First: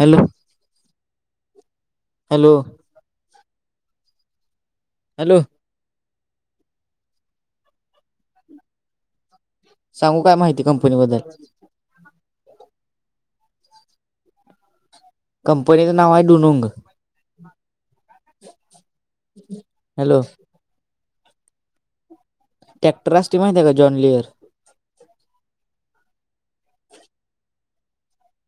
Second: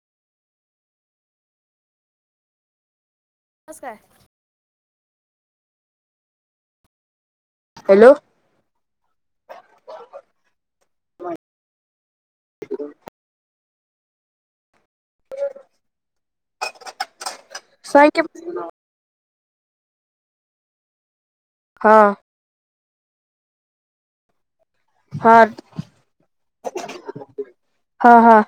Hello hello नमस्कार hello hello सांगू काय माहिती कंपनी बद्दल कंपनीचं नाव आहे डुनुंग क हॅलो हा टॅक्टर असटी माहिती आहे का जॉन लिअर हा हा हा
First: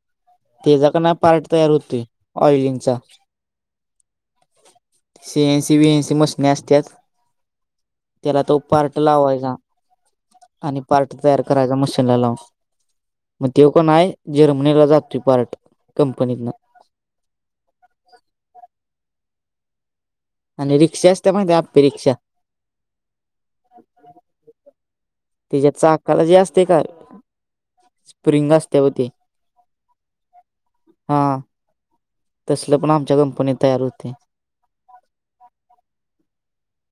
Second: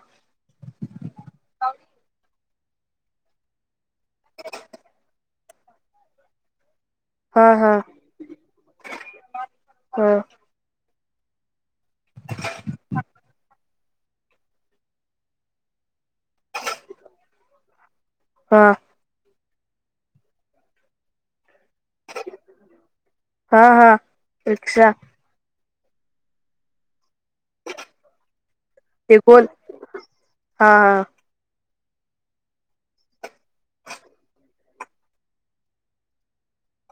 तेचा का नाही पार्ट तयार होते ऑइलिंगचा C N C B N C मशनी असतात हा हा त्याला तर उह टलावाय का हा आणि पार्ट तयार करायचा मशीनला लावून मग ते पण आहे जर्मनीला जात टिपार्ट कंपनी ना हा आणि रिक्षा असत माहि त्या आपे रिक्षा हा हा रिक्षा त्याच्यात चाकाला जे असते काय स्प्रिंग असते हो ते हा तसलं पण आमच्या कंपनीत तयार होते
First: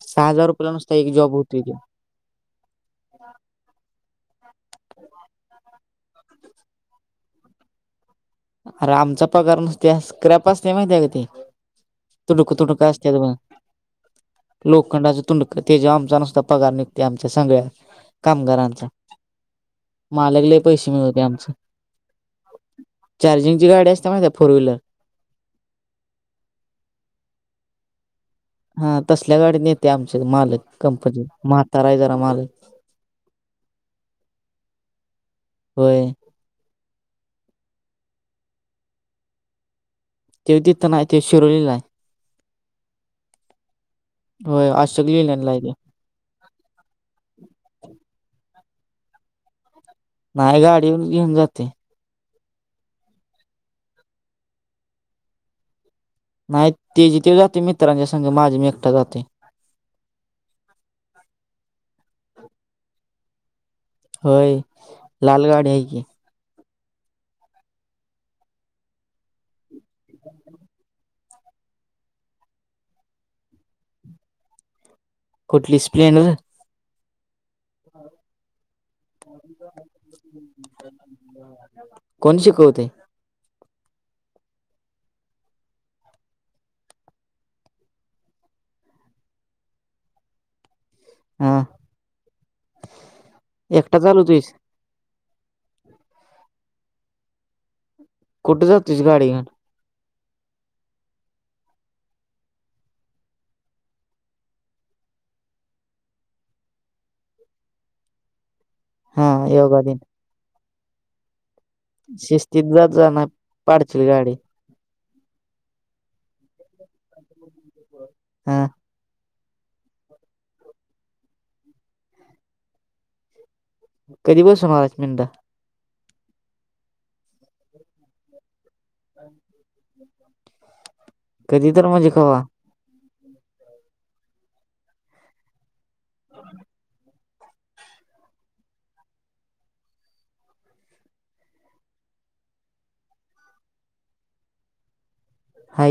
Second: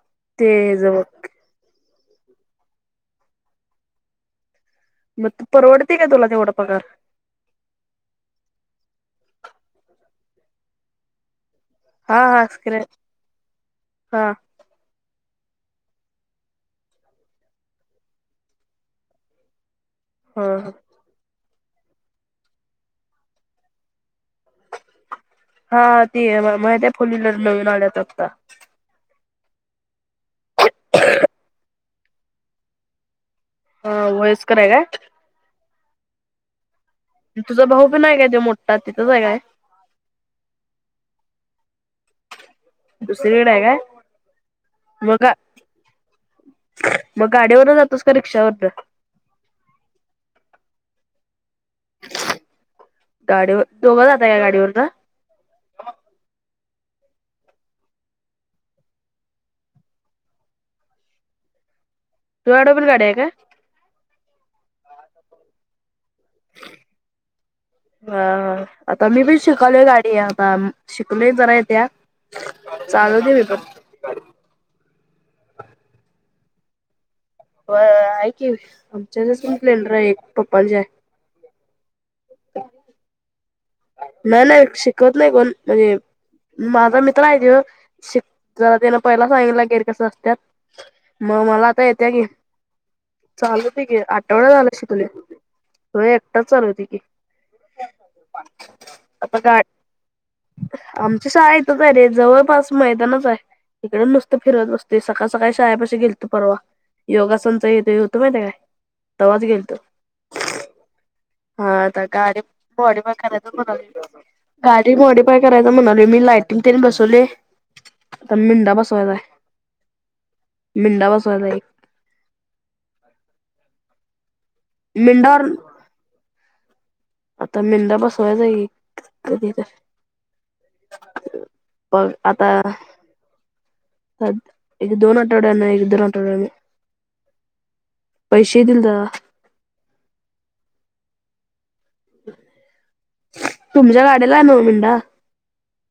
सहा हजार ते रपयाला नसत जवळ एक जब होती मग तू परवडते का तुला तेवढा पगार अरे आमचा पगार नसते स्क्रॅप असते माहितीय आहे का ते हा हा तुडुक स्क्रे तुडुक असत मग हा लोखंडाचे तुंडक ते जेव आमचा नसद्धा पगार निघते आमच्या सगळ्यात कामगारांचा हा मालकले पैसे मिळवते आमच चार्जिंगची गडी असते म त्या फोर्हीलर हा ती आहे मा ते फुलीला नळन आल्यात फक्ता हा तसल्या गाडी न येते आमचे मालक कंपनी म्हाताराय जरा मालक हा वयस्करर का होय तुझं भाऊ पण आहे काय तेो मोठतात तिथंच आहे काय तेवतीथना ते शिरवलेला आहे दुसरी जेडे ह का होय आज सगली लाहिे मग गाडीवर जातोस का रिक्षावर नाही गाडीन घेऊन जाते गाडीवर दोघा जात या गाडीवरचा नाही ते जी ते जाते मित्रांच्या संघी माझे मी एकटा जाते तू डोबर गाड आहे का होय लालगाडी आहे की हा आता मी पण शिकवलोय गाडी आता श तुलाही जरा येत्या चालू दे मी पण कुठली स्प्लेंडर आहे की आमच्या ज संचलेलं र एक पप्पा जे आहे हो कोण शिकवते नाही नाही शिकवत नाही कोण म्हणजे माझा मित्र आहे तेव शिक जला त्याना पहिला सांगन ला गेर कस असत मग हा मला आता येत्या गे चालूते एकटा गे चालवतोयस आठवडा झाला शिकलोय हो एकटाच चालवतोय की. कुठे जातुइस गाडी घेऊन. आमच्या शाळेतच आहे रे जवळपास मैदानाच आहे. तिकड नसतं फिरत बसतो सकाळ सकाळी शाळेपाशी गेलतो परवा. योगासनच हितं हे होत माहित्या काय हा तवाच गेलतो. योगा दिन हा आता गाडी शिस्तीत जात जा मॉडीफाय नाही करायच पाडशील म्हणाली गाडी. गाडी मॉडीफाय करायच म्हणाली मी लाईट किमतीने बसवले आता हा मिंडा बसवायचाय. मिंडा बसवायला एक. कधी बसणारय. मिंडा हॉर्न आता मेंढा बसवायचईय की. कधी तर. कधी तर बघ म्हणजे कवा. आता एक दोन आठवड्याना एक दोन आठवड्याने. पैशे दिलं तवा. तुमच्या गाड्यालला हाय नव मिंडा. हा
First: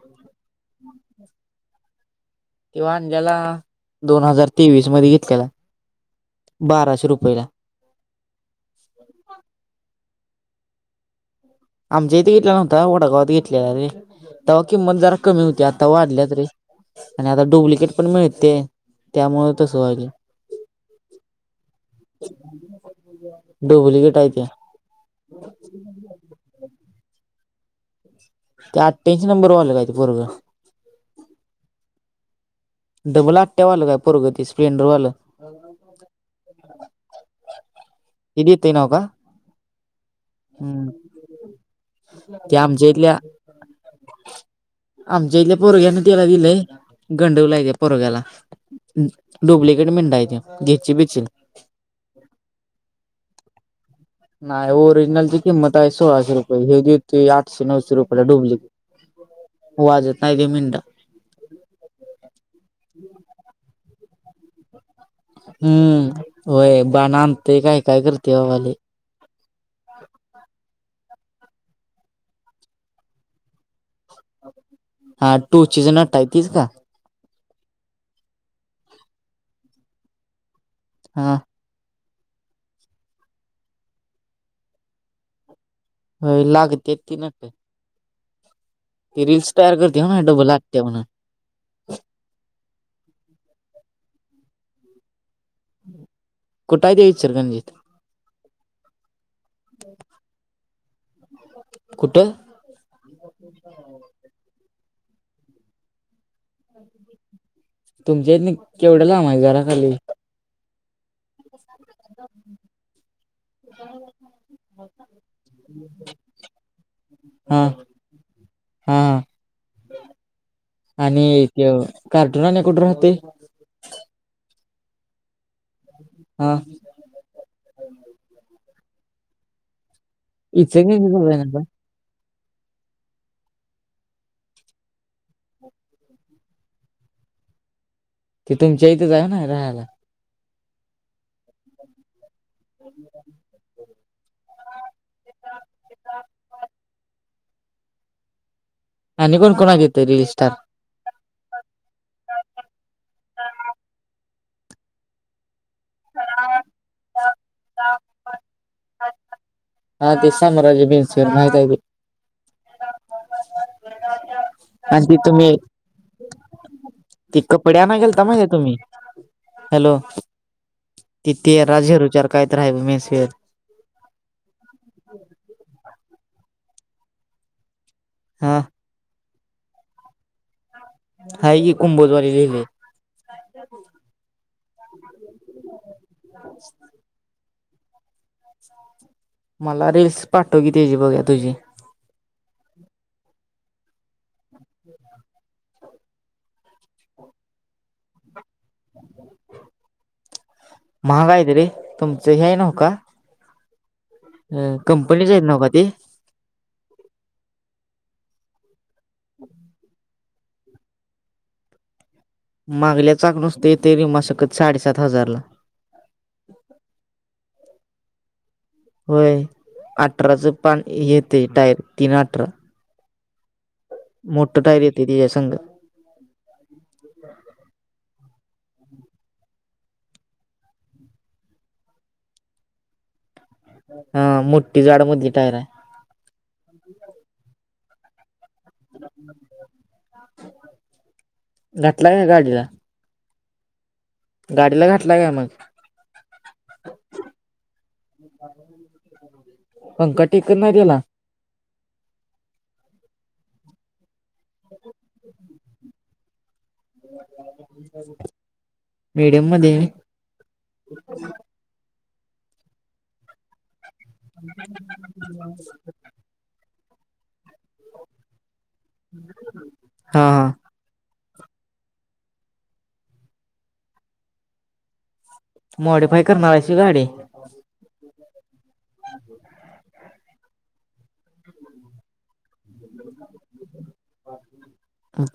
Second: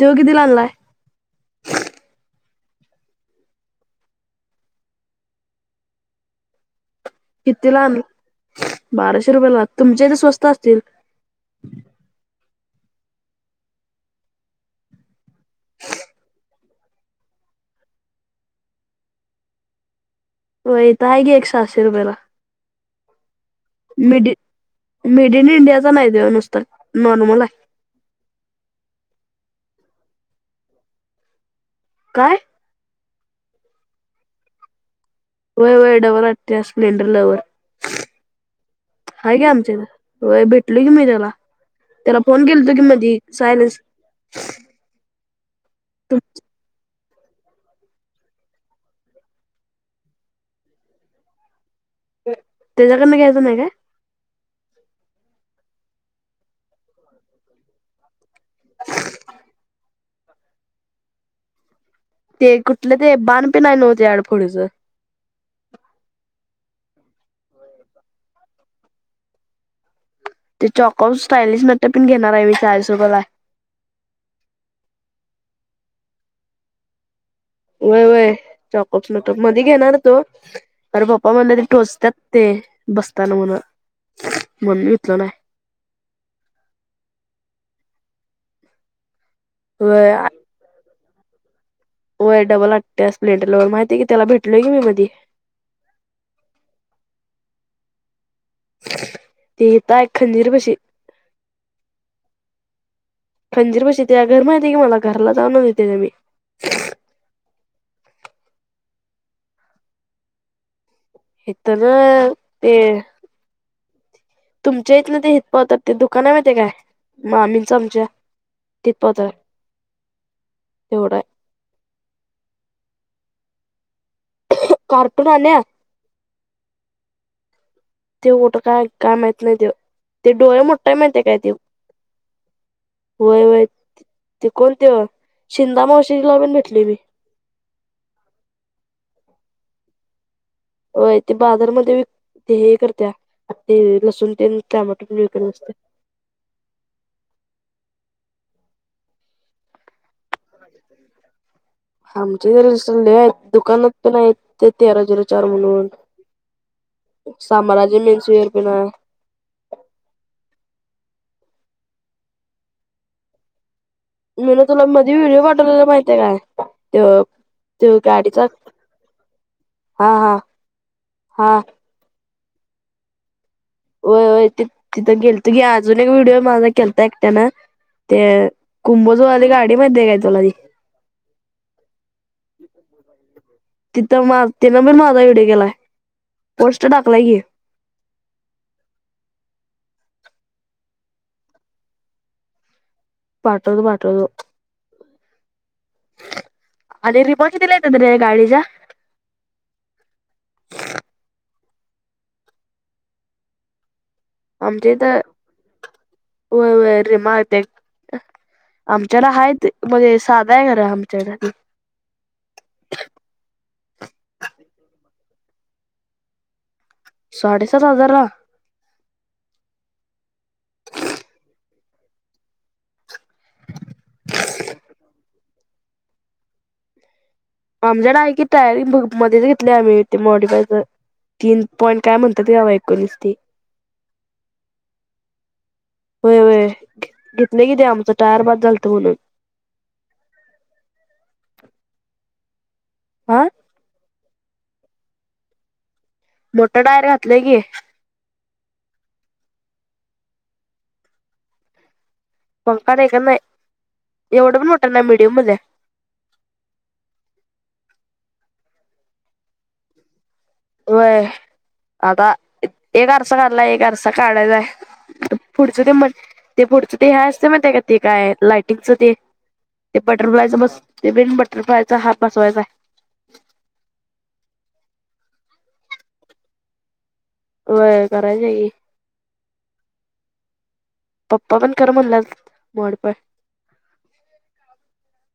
तेव किती ला आणलाय ह किव्हा अज्याला दोन हजार तेवीस मध्ये घेतलेला बाराशे रुपयला कितीला आणल बाराशे रुपयेला तुमच्या इथे स्वस्त असतील. आमच्या इथे घेतला नव्हता वडागावात घेतलेला रे तेव्हा किंमत जरा कमी होती आता वाढल्यात रे. आणि आता डुप्लिकेट पण मिळते त्यामुळे तसं व्हायलय. होय आहेे की एक पाचशे रुपयाला. डुप्लिकेट आहे मिडी ते. मेड इन इंडियाचा नाही देव नुसतं नॉर्मल आहे. ते अठ्ठ्यांशी नंबर वालं काय ते पोरगं. काय. डबल आट्या वालं काय ते पोरगं स्प्लेंडरवाल. वय वय डबल आठ्या स्प्लेंडर लवर. ते देतय नव्ह का? हाय ग आमचे हित होय भेटलोय की हम्म मी तेला. तेला फोन ते केलता की आमच्या मधी इथल्या सायलेन्स आमच्या इथल्या पोरग्यान तेला दिलय. गंडवलायघे परोग्याला डुप्लिकेट मिेंढा हाय त्यो घेची बिचील. तेज्या कडन घ्यायचा नाही काय. नाही ओरिजनलची किंमत आहे सोळाशे रुपये ह्यो देतोय आठशे नऊशे रुपयाला डुप्लिकेट. वाजत नाही त्यो मिंडा. ते कुठले ते बाण पण हाई नव तेझ्याकड पुढच. हम्म होय बाण आणतेय काय काय करते बाबा लय. ते चॉकउ स्टायलिश म पण घेणार आहे मी साारसोबला हा टूचिचा नट हाय तेच का? वय वय चॉकप नट मध्ये घेणार तो अरे पप्पा हा म्हणलात ठोचत्यात. ते बसताना म्हण म्हणून इथलं नाही. हो लागत्यात ती नट. तेी रीलल्स तयार करते हो व्हय ना डबल आट्टया म्हणून. हो डबल आटया स्प्लेंडरलवर माहीतेय की तेला भेटूलोय की मी मधी. कुठ हाय ते इचलकरंजी. ते हिताय खंजीर बशी. कुठं. खंजीर बशीित घर माहितीे की मला घरला जाऊन देते मी [unintelligible] तुमच्या इथन केवढ्या ला माझ्या घराखाली [unintelligible] इथं ग ते. तुमच्या इथं जे दुकान होतं ते माहितीये का तुम्हाला हा हा मामीचआमच्या तपत हा. एवढ [unintelligible] तो कार्टून वाला कुठे राहतो. कार्टून आलाय हा ते कठं काय का माहत नाही ते ते डोळे मोठा माह इचलकरंजीला काय जाणार ते का [unintelligible] वय वय ते कोणते शिंदे मावशीला पण भेटली ते तुमच्या इथे आहे ना राहायला. होय ते बाजारा मध्ये लसूण टमाॅटो विकत असते आणि कोण कोण आले रील स्टार आमचे ज सले आहेत दुकानात पण आहेत ते तेरा झिरो चार म्हणून [unintelligible] साम्राज्य मेन्स वेयर पिन हाय. हा ते साम्राज्यमेन्स माहितेय की मीन तुला आणि मध्ये ती व्हिडिओ तुम्ही पाठवलेला माहितीय काय त्यो ती कपडे त्यो आणय गेलता गाडीचा माहितेय का तुम्ही? हॅलो हा हा हा तिथे राजेरुचार कायतर आहे बग मेन्सवेअर. होय होय तिथे गेलता की मागे एक व्हिडिओ केला एकट्याने हा कुंभोज वाली गाडी माहिती आहे का तुला. आहे की कुंभोज वाली लिहलय तीन आपण माझा व्हिडिओ केला पोस्ट टाकलाय की [unintelligible] मला रील्स पाठवकी. तुझी पाठवतो पाठवतो. अले रिमस दिलायेत्रे गाडीच्या महाग आहेत रे तुमचे हे आहे नव्ह का? हा कंपनीच आहेत. नव्ह का ते व्हय व्हय रे माग आमच्याला हायच मजे साधा आहे घर आमचं. मागचं चाक आहे. ते साडेसात हजाराला. साडे सात हजारा ला होय अठराचं पान येतय टायर तीन अठरा मोठं टायर येते त्याच्या संग आमच्या नाही की टयर मध्येच घेतली आम्ही मोॉडी पा तीन पॉईंट म्हणात ते एकोणीस ते हा मो्ठी जाड मधली टायर आहे. होय होय घेतल की आमच टायर बाद झालतं म्हणून. घातलाका गाडीला आ. गाडीला घातला काय मग मोठं टायर घातलं की. पंख टेकत नाय त्याला पंखा टेकत नाही एवढं पण मोठा ना मीडियम मधलं ये मिडीयम मध्ये. होय आता एक आरसा घातलाय एक आरसा काढायच पुढच ते म्ह ते पुडच ते ह असते मग त्या ते काय लाईट च ते ते हा हा बटरफ्लायच बस ते बन बटरफ्लायचा हात बसवायचा आहे. मॉडीफाय करणार्याची गाडी व्हय करायची की. [inaudible] पप्पा पण कर म्हणला मोडीफाय.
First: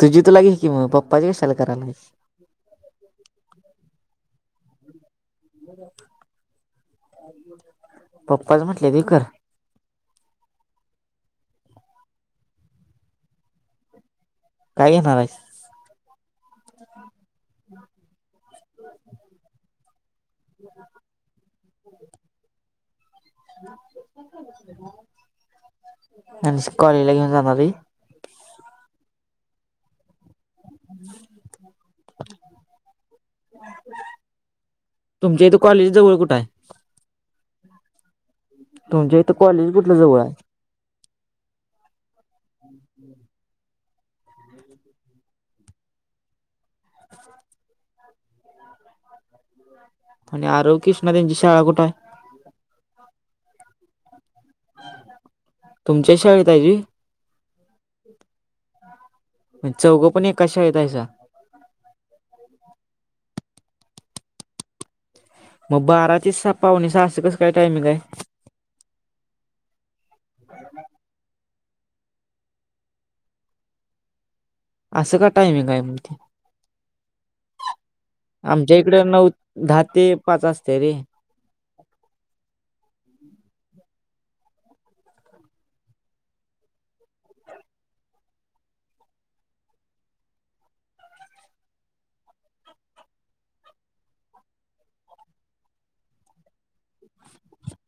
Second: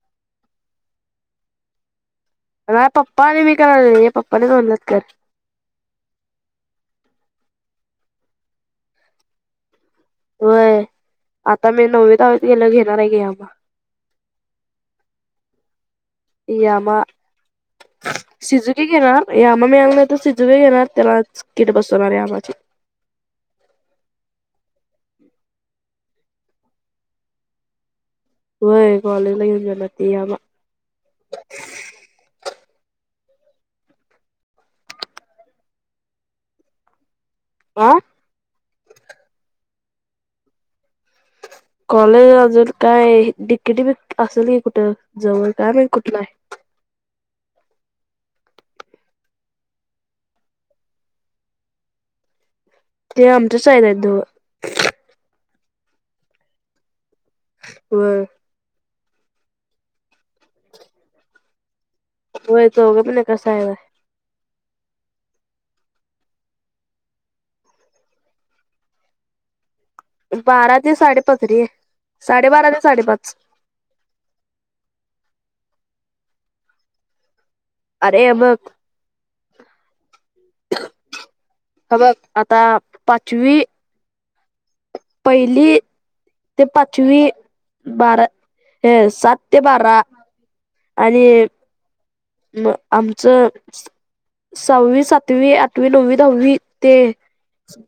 तुझी तुला घे की मग पप्पाची कशाला करायला. म पप्पा आणि मी कराले पप्पाने बोल्यात कर पप्पाच म्हटलंय त कर होय आता मी नववी दहावीत गेल घेणार आहे की आबा काय घेणार आहे. यामा शिजुकी घेणार यामा मिळाला तर शिजुकीे घेणार त्याला किट बसवणार या आमाचे [inaudible] आणि कॉलेज ला घेऊन जाणार व्हय. हो कॉलेज ला घेऊन जाणार यामा. हम... तुमच्या इथे कॉलेज जवळ कुठे आहे... आ... तुमच्या इथं कॉलेज कुठलं जवळ आहे... कॉलेज अजून काय डिकेटी बिक असेल की कुठं जवळ काय नाही कुठलं आहे.. हम... आरव आणि कृष्णाची शाळा कुठे आहे... ते आमच्याच शाळेत आहेत... तुमच्या शाळेत आहेत होय होय.. म्हणज चौघं पण एकच शाळेत आहेत का? होय चौघ पण एकाच शाळेत आहेत. मग बारा ते सहा पावणे सहा कसं काय टायमिंग आहे.. बारा ते साडे पाच र आहे साडे बारा ते साडे पाच असं का टायमिंग आहे मग ते... अरे हे बघ आमच्या इकड नऊ दहा ते पाच असते रे.. हे बघ आता पाचवी... पहिली.. ते पाचवी बारा ह सात ते बारा.. आणि.. म आमचं.. सहावी सातवी आठवी नववी दहावी ते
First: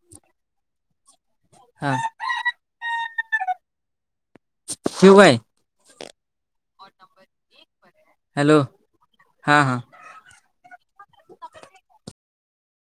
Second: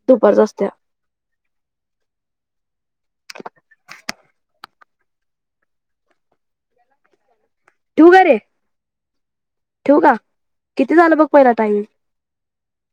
दुपारच असत्या... हा.. शिवाय ठेऊ का रे हॅलो हा हा. ठेऊ का किती झालं बघ पहिला टाईम...